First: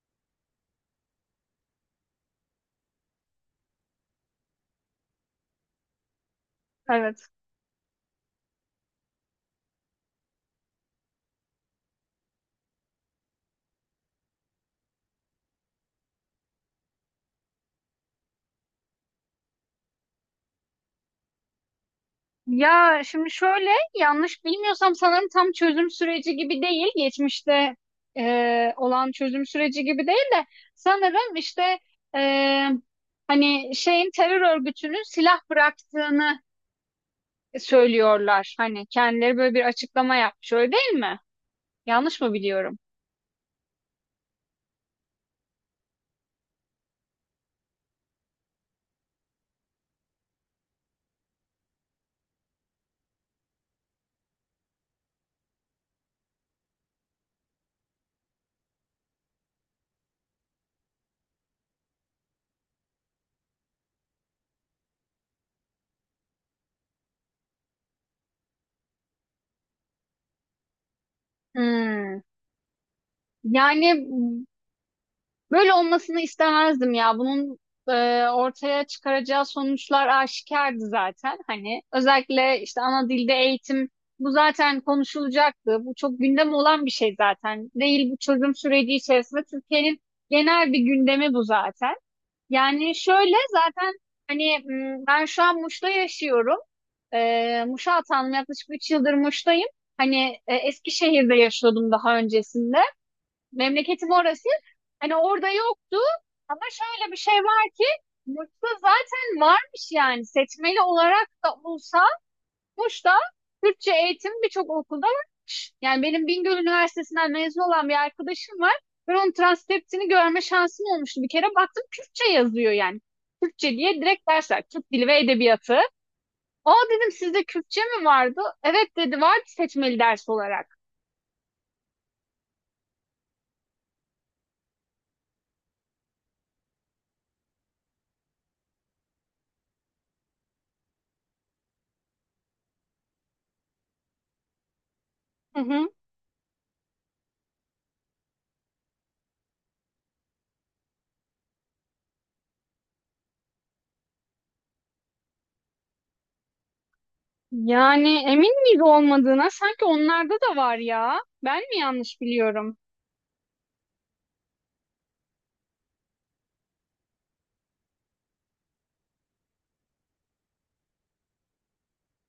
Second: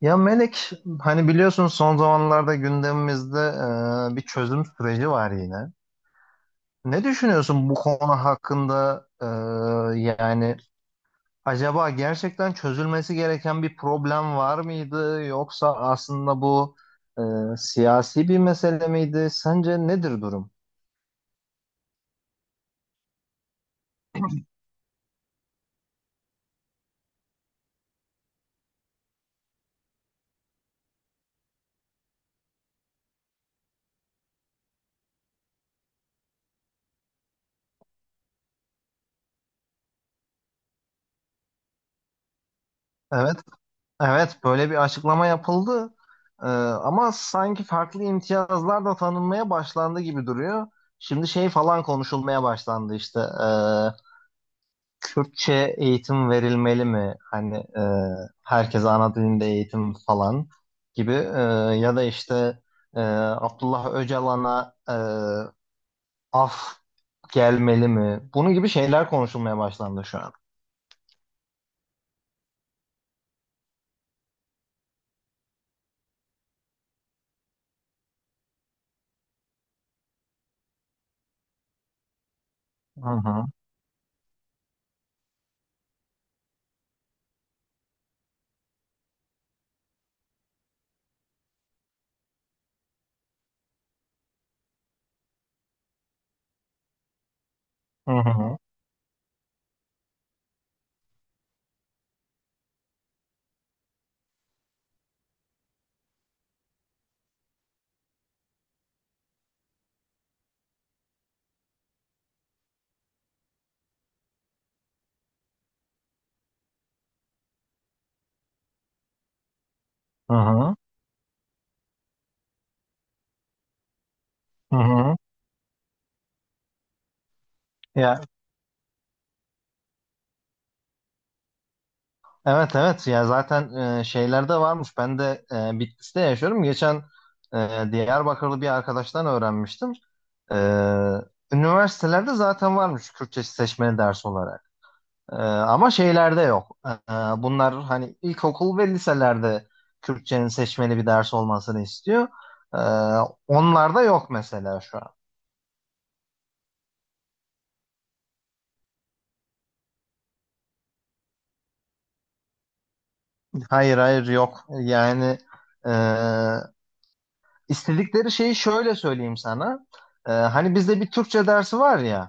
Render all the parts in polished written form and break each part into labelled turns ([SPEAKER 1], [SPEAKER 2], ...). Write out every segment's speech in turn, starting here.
[SPEAKER 1] Ya Melek, hani biliyorsun son zamanlarda gündemimizde bir çözüm süreci var yine. Ne
[SPEAKER 2] Evet.
[SPEAKER 1] düşünüyorsun bu konu hakkında? Yani acaba gerçekten çözülmesi gereken bir problem var mıydı? Yoksa aslında bu e, siyasi bir mesele miydi? Sence nedir durum?
[SPEAKER 2] Ya şimdi şöyle, yanlış bilmiyorsam sanırım tam çözüm süreci gibi değil. Geçmişte olan çözüm süreci gibi değil de sanırım işte e, hani şeyin terör örgütünün silah bıraktığını söylüyorlar. Hani kendileri böyle bir açıklama yapmış, öyle değil mi? Yanlış mı biliyorum?
[SPEAKER 1] Evet, evet böyle bir açıklama yapıldı. Ama sanki farklı imtiyazlar da tanınmaya başlandı gibi duruyor. Şimdi şey falan konuşulmaya başlandı işte. Kürtçe eğitim verilmeli mi? Hani herkese ana dilinde eğitim falan gibi, ya da işte Abdullah Öcalan'a af gelmeli mi? Bunun gibi şeyler konuşulmaya başlandı şu an.
[SPEAKER 2] Hmm. Yani böyle olmasını istemezdim ya. Bunun ortaya çıkaracağı sonuçlar aşikardı zaten. Hani özellikle işte ana
[SPEAKER 1] Hı
[SPEAKER 2] dilde
[SPEAKER 1] hı.
[SPEAKER 2] eğitim bu zaten konuşulacaktı. Bu çok gündem olan bir şey zaten. Değil bu çözüm süreci içerisinde, Türkiye'nin genel bir gündemi bu zaten. Yani şöyle, zaten hani ben şu an Muş'ta yaşıyorum. Muş'a
[SPEAKER 1] Hı
[SPEAKER 2] atandım,
[SPEAKER 1] hı.
[SPEAKER 2] yaklaşık 3 yıldır Muş'tayım. Hani Eskişehir'de yaşıyordum daha öncesinde. Memleketim orası. Hani orada yoktu ama şöyle bir şey var ki, Muş'ta zaten varmış. Yani seçmeli olarak da olsa Muş'ta Türkçe eğitim birçok okulda varmış. Yani benim Bingöl Üniversitesi'nden mezun olan bir arkadaşım var. Ben onun transkriptini
[SPEAKER 1] Hı
[SPEAKER 2] görme
[SPEAKER 1] hı.
[SPEAKER 2] şansım olmuştu. Bir kere baktım, Kürtçe yazıyor yani. Kürtçe diye direkt dersler.
[SPEAKER 1] Hı
[SPEAKER 2] Türk Dili
[SPEAKER 1] hı.
[SPEAKER 2] ve Edebiyatı. Aa dedim, sizde Kürtçe mi
[SPEAKER 1] Ya,
[SPEAKER 2] vardı? Evet dedi, vardı seçmeli ders olarak.
[SPEAKER 1] evet evet, ya zaten şeyler de varmış. Ben de Bitlis'te yaşıyorum. Geçen Diyarbakırlı bir arkadaştan öğrenmiştim. E, üniversitelerde zaten varmış Kürtçe seçmeli ders olarak. E,
[SPEAKER 2] Hı hı.
[SPEAKER 1] ama şeylerde yok. Bunlar hani ilkokul ve liselerde Kürtçenin seçmeli bir ders olmasını istiyor. E, onlarda yok mesela şu an.
[SPEAKER 2] Yani emin miyiz olmadığına? Sanki onlarda da var ya. Ben mi yanlış biliyorum?
[SPEAKER 1] Hayır hayır yok. Yani e, İstedikleri şeyi şöyle söyleyeyim sana. Hani bizde bir Türkçe dersi var ya,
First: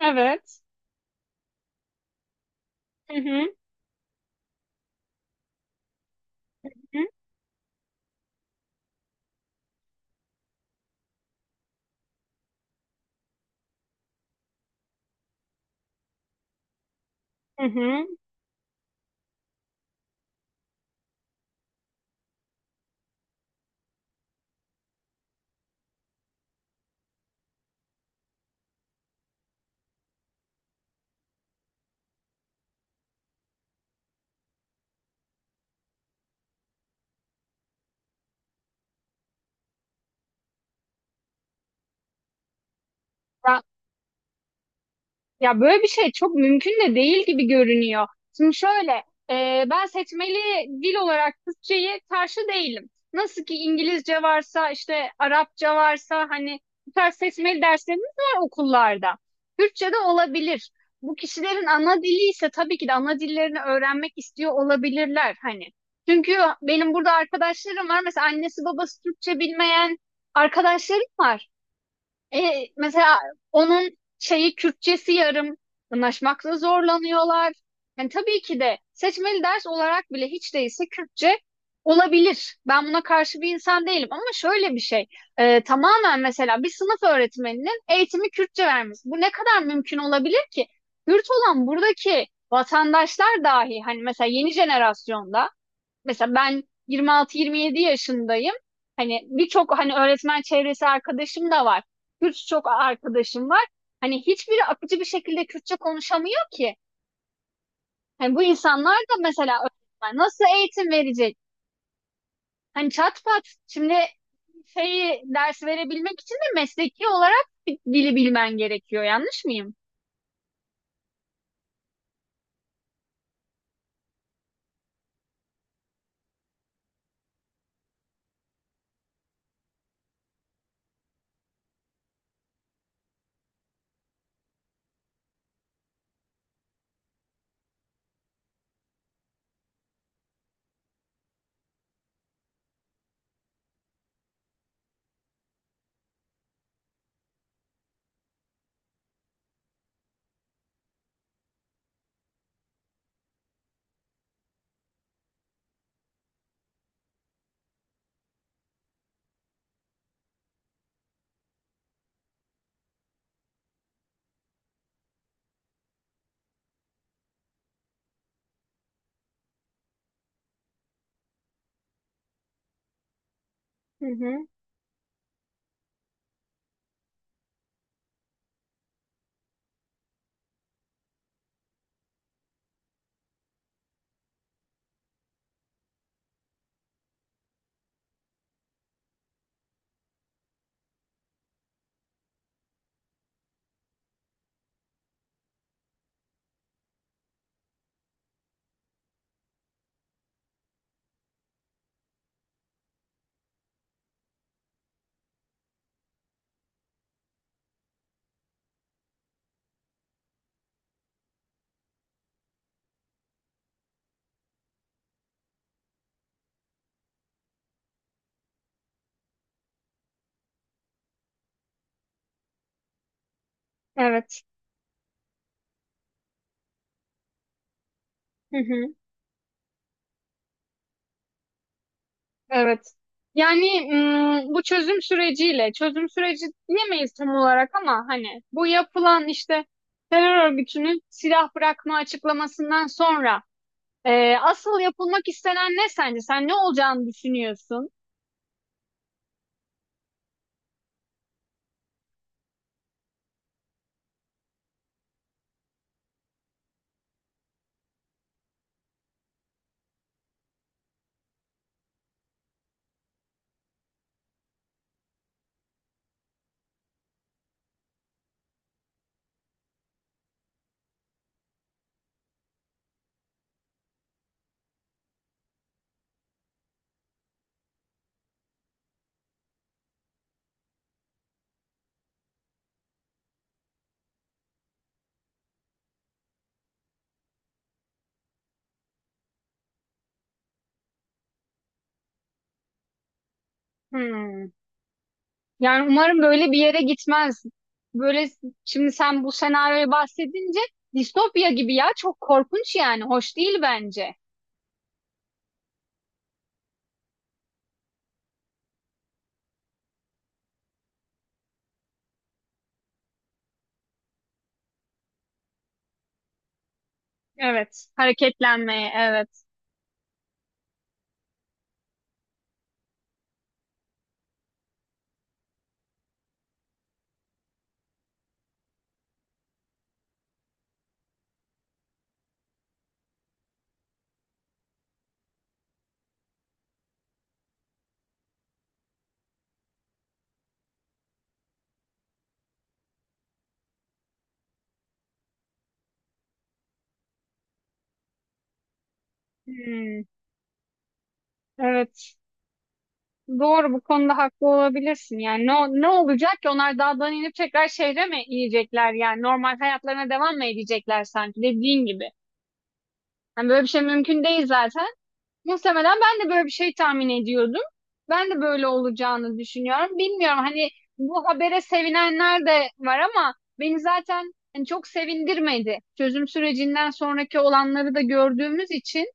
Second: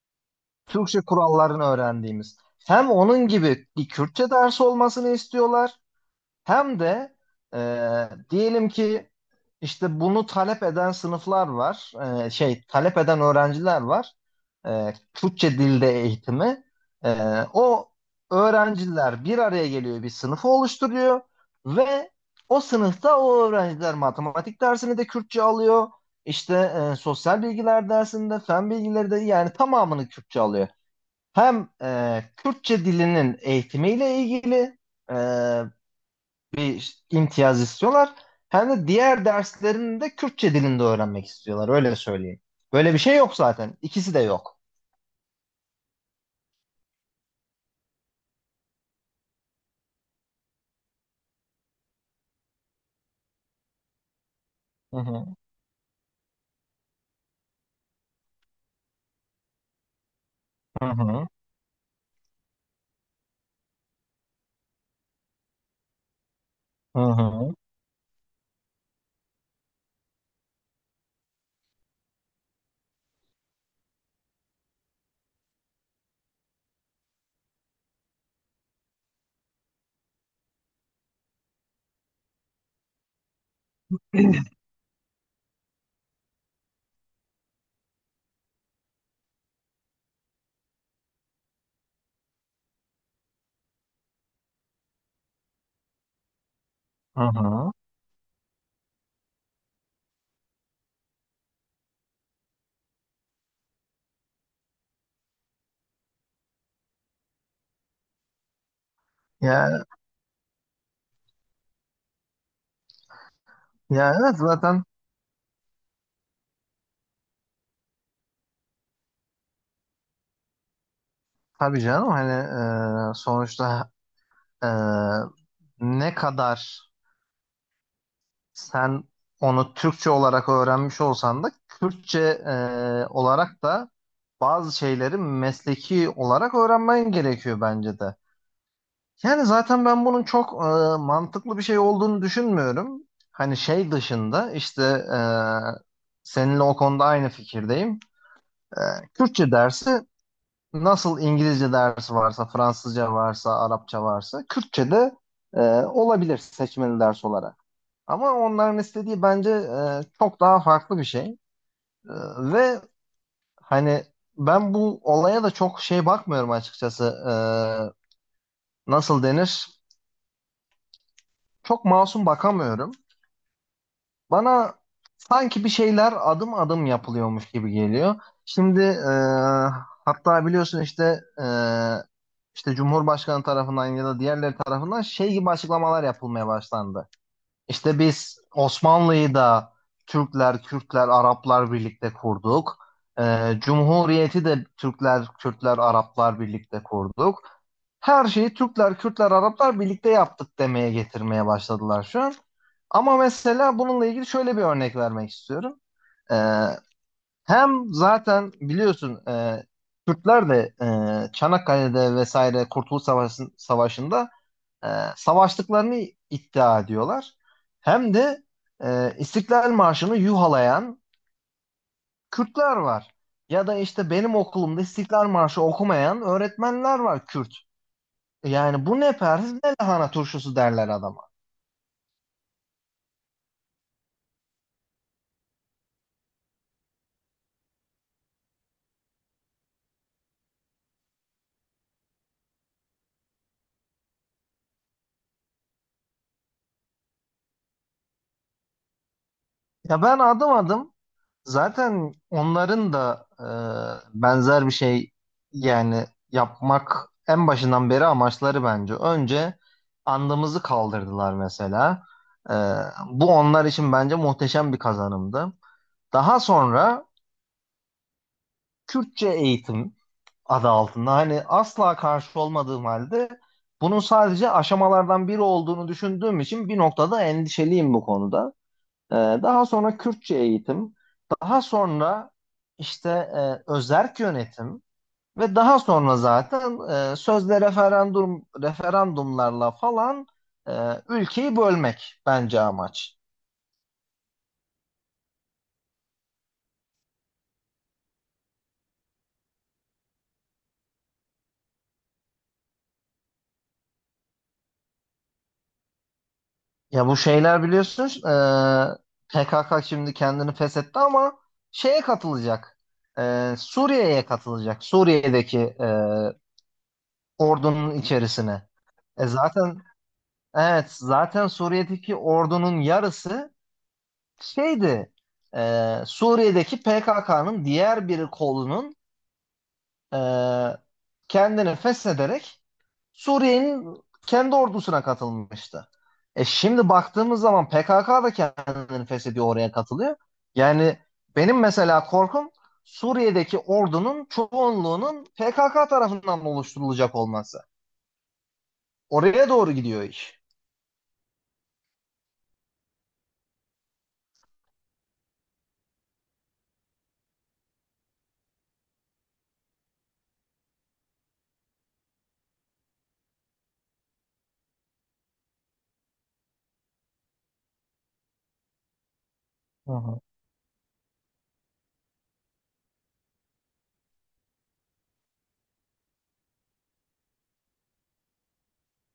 [SPEAKER 2] Evet.
[SPEAKER 1] Türkçe kurallarını öğrendiğimiz. Hem
[SPEAKER 2] Hı
[SPEAKER 1] onun
[SPEAKER 2] hı.
[SPEAKER 1] gibi bir Kürtçe dersi olmasını istiyorlar, hem
[SPEAKER 2] Hı hı.
[SPEAKER 1] de e, diyelim ki işte bunu talep eden sınıflar var, şey talep eden öğrenciler var. Türkçe dilde eğitimi. E,
[SPEAKER 2] Hı
[SPEAKER 1] o
[SPEAKER 2] hı.
[SPEAKER 1] öğrenciler bir araya geliyor, bir sınıfı oluşturuyor ve o sınıfta o öğrenciler matematik dersini de Kürtçe alıyor. İşte sosyal bilgiler dersinde, fen bilgileri de yani tamamını Kürtçe alıyor. Hem Kürtçe dilinin eğitimiyle ilgili, e, bir imtiyaz istiyorlar. Hem de diğer derslerini de Kürtçe dilinde öğrenmek istiyorlar. Öyle söyleyeyim. Böyle bir şey yok zaten. İkisi de yok.
[SPEAKER 2] Ya böyle bir şey çok mümkün de değil gibi görünüyor. Şimdi şöyle, ben seçmeli dil olarak Türkçeyi karşı değilim. Nasıl ki İngilizce varsa,
[SPEAKER 1] Hı
[SPEAKER 2] işte
[SPEAKER 1] hı.
[SPEAKER 2] Arapça varsa, hani bu tarz seçmeli derslerimiz var okullarda. Türkçe de olabilir.
[SPEAKER 1] Hı
[SPEAKER 2] Bu
[SPEAKER 1] hı.
[SPEAKER 2] kişilerin ana dili ise tabii ki de ana dillerini öğrenmek istiyor olabilirler hani. Çünkü benim
[SPEAKER 1] Hı
[SPEAKER 2] burada
[SPEAKER 1] hı.
[SPEAKER 2] arkadaşlarım var. Mesela annesi babası Türkçe bilmeyen arkadaşlarım var. Mesela onun şeyi Kürtçesi yarım, anlaşmakta zorlanıyorlar. Yani tabii ki de seçmeli ders olarak bile hiç değilse Kürtçe olabilir. Ben buna karşı bir insan değilim, ama şöyle bir şey. Tamamen mesela bir sınıf öğretmeninin eğitimi Kürtçe vermesi. Bu ne kadar mümkün olabilir ki? Kürt olan buradaki vatandaşlar dahi hani, mesela yeni jenerasyonda, mesela ben
[SPEAKER 1] Hı hı.
[SPEAKER 2] 26-27 yaşındayım. Hani birçok hani öğretmen çevresi arkadaşım da var. Kürtçe çok arkadaşım var. Hani hiçbiri akıcı bir şekilde Kürtçe konuşamıyor ki. Hani bu insanlar da mesela
[SPEAKER 1] Ya,
[SPEAKER 2] öğretmen nasıl eğitim verecek? Hani çat pat, şimdi
[SPEAKER 1] ya evet, zaten
[SPEAKER 2] şeyi ders verebilmek için de mesleki olarak bir dili bilmen gerekiyor. Yanlış mıyım?
[SPEAKER 1] tabii canım hani sonuçta e, ne kadar sen onu Türkçe olarak öğrenmiş olsan da Kürtçe olarak da bazı şeyleri mesleki olarak öğrenmen gerekiyor bence de. Yani zaten ben bunun çok mantıklı bir şey olduğunu düşünmüyorum. Hani şey dışında işte e, seninle o konuda aynı fikirdeyim. E, Kürtçe dersi nasıl İngilizce dersi varsa, Fransızca varsa, Arapça varsa Kürtçe de e, olabilir seçmeli ders olarak. Ama onların istediği bence çok daha farklı bir şey. E, ve hani ben bu olaya da çok şey bakmıyorum açıkçası. Nasıl denir? Çok masum bakamıyorum.
[SPEAKER 2] Hı hı.
[SPEAKER 1] Bana sanki bir şeyler adım adım yapılıyormuş gibi geliyor. Şimdi hatta biliyorsun işte işte Cumhurbaşkanı tarafından ya da diğerleri tarafından şey gibi açıklamalar yapılmaya başlandı. İşte biz Osmanlı'yı da Türkler, Kürtler, Araplar birlikte kurduk. Cumhuriyeti de Türkler, Kürtler, Araplar birlikte kurduk, her şeyi Türkler, Kürtler, Araplar birlikte yaptık demeye getirmeye başladılar şu an. Ama mesela bununla ilgili şöyle bir örnek vermek istiyorum. Ee, Hem zaten biliyorsun Kürtler de Çanakkale'de vesaire Kurtuluş Savaşı'nda e, savaştıklarını iddia ediyorlar. Hem de İstiklal Marşı'nı yuhalayan Kürtler var. Ya da işte benim
[SPEAKER 2] Evet.
[SPEAKER 1] okulumda İstiklal Marşı okumayan öğretmenler var Kürt.
[SPEAKER 2] Hı
[SPEAKER 1] Yani
[SPEAKER 2] hı.
[SPEAKER 1] bu ne perhiz ne lahana turşusu derler adama.
[SPEAKER 2] Evet. Yani bu çözüm süreciyle, çözüm süreci diyemeyiz tam olarak ama hani bu yapılan işte terör örgütünün silah bırakma açıklamasından sonra asıl yapılmak istenen ne sence? Sen ne olacağını düşünüyorsun?
[SPEAKER 1] Ya ben adım adım zaten onların da benzer bir şey yani yapmak en başından beri amaçları bence. Önce andımızı kaldırdılar mesela. E, bu onlar için bence muhteşem bir kazanımdı. Daha sonra Kürtçe eğitim adı altında hani asla karşı olmadığım halde bunun sadece aşamalardan biri olduğunu düşündüğüm için bir noktada endişeliyim bu konuda. Ee, Daha sonra Kürtçe eğitim, daha sonra işte özerk yönetim ve daha sonra zaten sözde referandumlarla falan e, ülkeyi bölmek bence amaç.
[SPEAKER 2] Hmm. Yani umarım böyle bir yere gitmez. Böyle, şimdi sen bu senaryoyu bahsedince, distopya gibi ya, çok korkunç yani, hoş değil bence.
[SPEAKER 1] Ya bu şeyler biliyorsunuz PKK şimdi kendini feshetti ama şeye katılacak. Suriye'ye katılacak. Suriye'deki
[SPEAKER 2] Evet.
[SPEAKER 1] ordunun içerisine.
[SPEAKER 2] Hareketlenmeye,
[SPEAKER 1] E
[SPEAKER 2] evet.
[SPEAKER 1] zaten evet, zaten Suriye'deki ordunun yarısı şeydi, Suriye'deki PKK'nın diğer bir kolunun e, kendini feshederek Suriye'nin kendi ordusuna katılmıştı. Şimdi baktığımız zaman PKK da kendini feshediyor, oraya katılıyor. Yani benim mesela korkum Suriye'deki ordunun çoğunluğunun PKK tarafından oluşturulacak olması. Oraya doğru
[SPEAKER 2] Hmm.
[SPEAKER 1] gidiyor iş.
[SPEAKER 2] Evet. Doğru, bu konuda haklı olabilirsin. Yani ne, ne olacak ki? Onlar dağdan inip tekrar şehre mi inecekler? Yani normal hayatlarına devam mı edecekler sanki, dediğin gibi. Yani böyle bir şey mümkün değil zaten. Muhtemelen ben de böyle bir şey tahmin ediyordum. Ben de böyle olacağını
[SPEAKER 1] Hı
[SPEAKER 2] düşünüyorum.
[SPEAKER 1] hı.
[SPEAKER 2] Bilmiyorum, hani bu habere sevinenler de var ama beni zaten hani çok sevindirmedi. Çözüm sürecinden sonraki olanları da gördüğümüz için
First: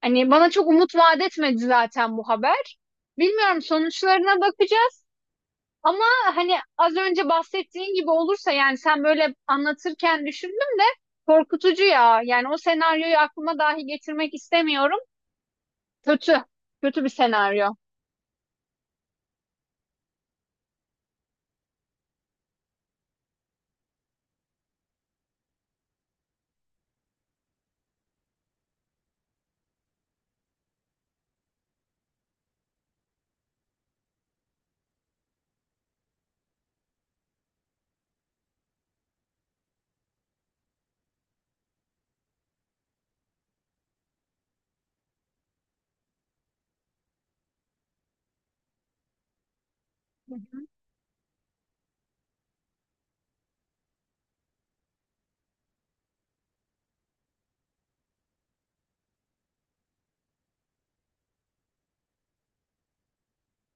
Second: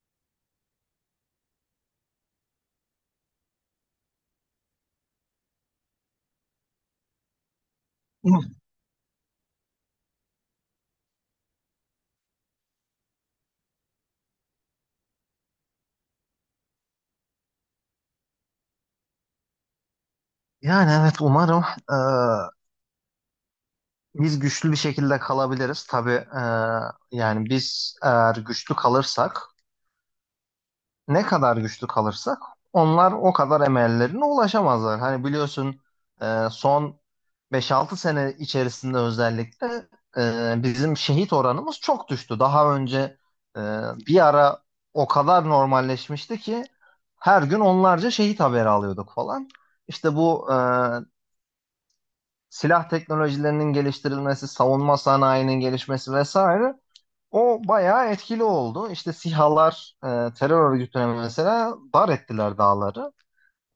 [SPEAKER 2] hani bana çok umut vaat etmedi zaten bu haber. Bilmiyorum, sonuçlarına bakacağız. Ama hani az önce bahsettiğin gibi olursa, yani sen böyle anlatırken düşündüm de, korkutucu ya. Yani o senaryoyu aklıma dahi getirmek istemiyorum. Kötü. Kötü bir senaryo.
[SPEAKER 1] Yani evet, umarım e, biz güçlü bir şekilde kalabiliriz. Tabii yani biz eğer güçlü kalırsak, ne kadar güçlü kalırsak onlar o kadar emellerine ulaşamazlar. Hani biliyorsun son beş altı sene içerisinde özellikle bizim şehit oranımız çok düştü. Daha önce e, bir ara o kadar normalleşmişti ki her gün onlarca şehit haberi alıyorduk falan. İşte
[SPEAKER 2] Hı
[SPEAKER 1] bu
[SPEAKER 2] hı.
[SPEAKER 1] silah teknolojilerinin geliştirilmesi, savunma sanayinin gelişmesi vesaire o bayağı etkili oldu. İşte SİHA'lar terör örgütüne mesela dar ettiler dağları.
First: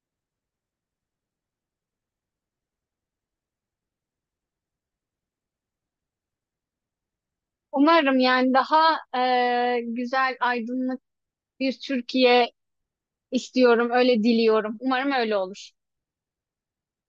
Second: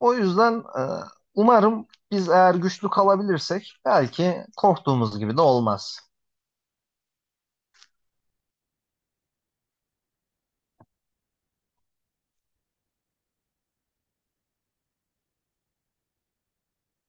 [SPEAKER 1] O yüzden umarım biz eğer güçlü kalabilirsek belki korktuğumuz gibi de olmaz.
[SPEAKER 2] Umarım yani daha güzel, aydınlık bir Türkiye istiyorum. Öyle diliyorum. Umarım öyle olur.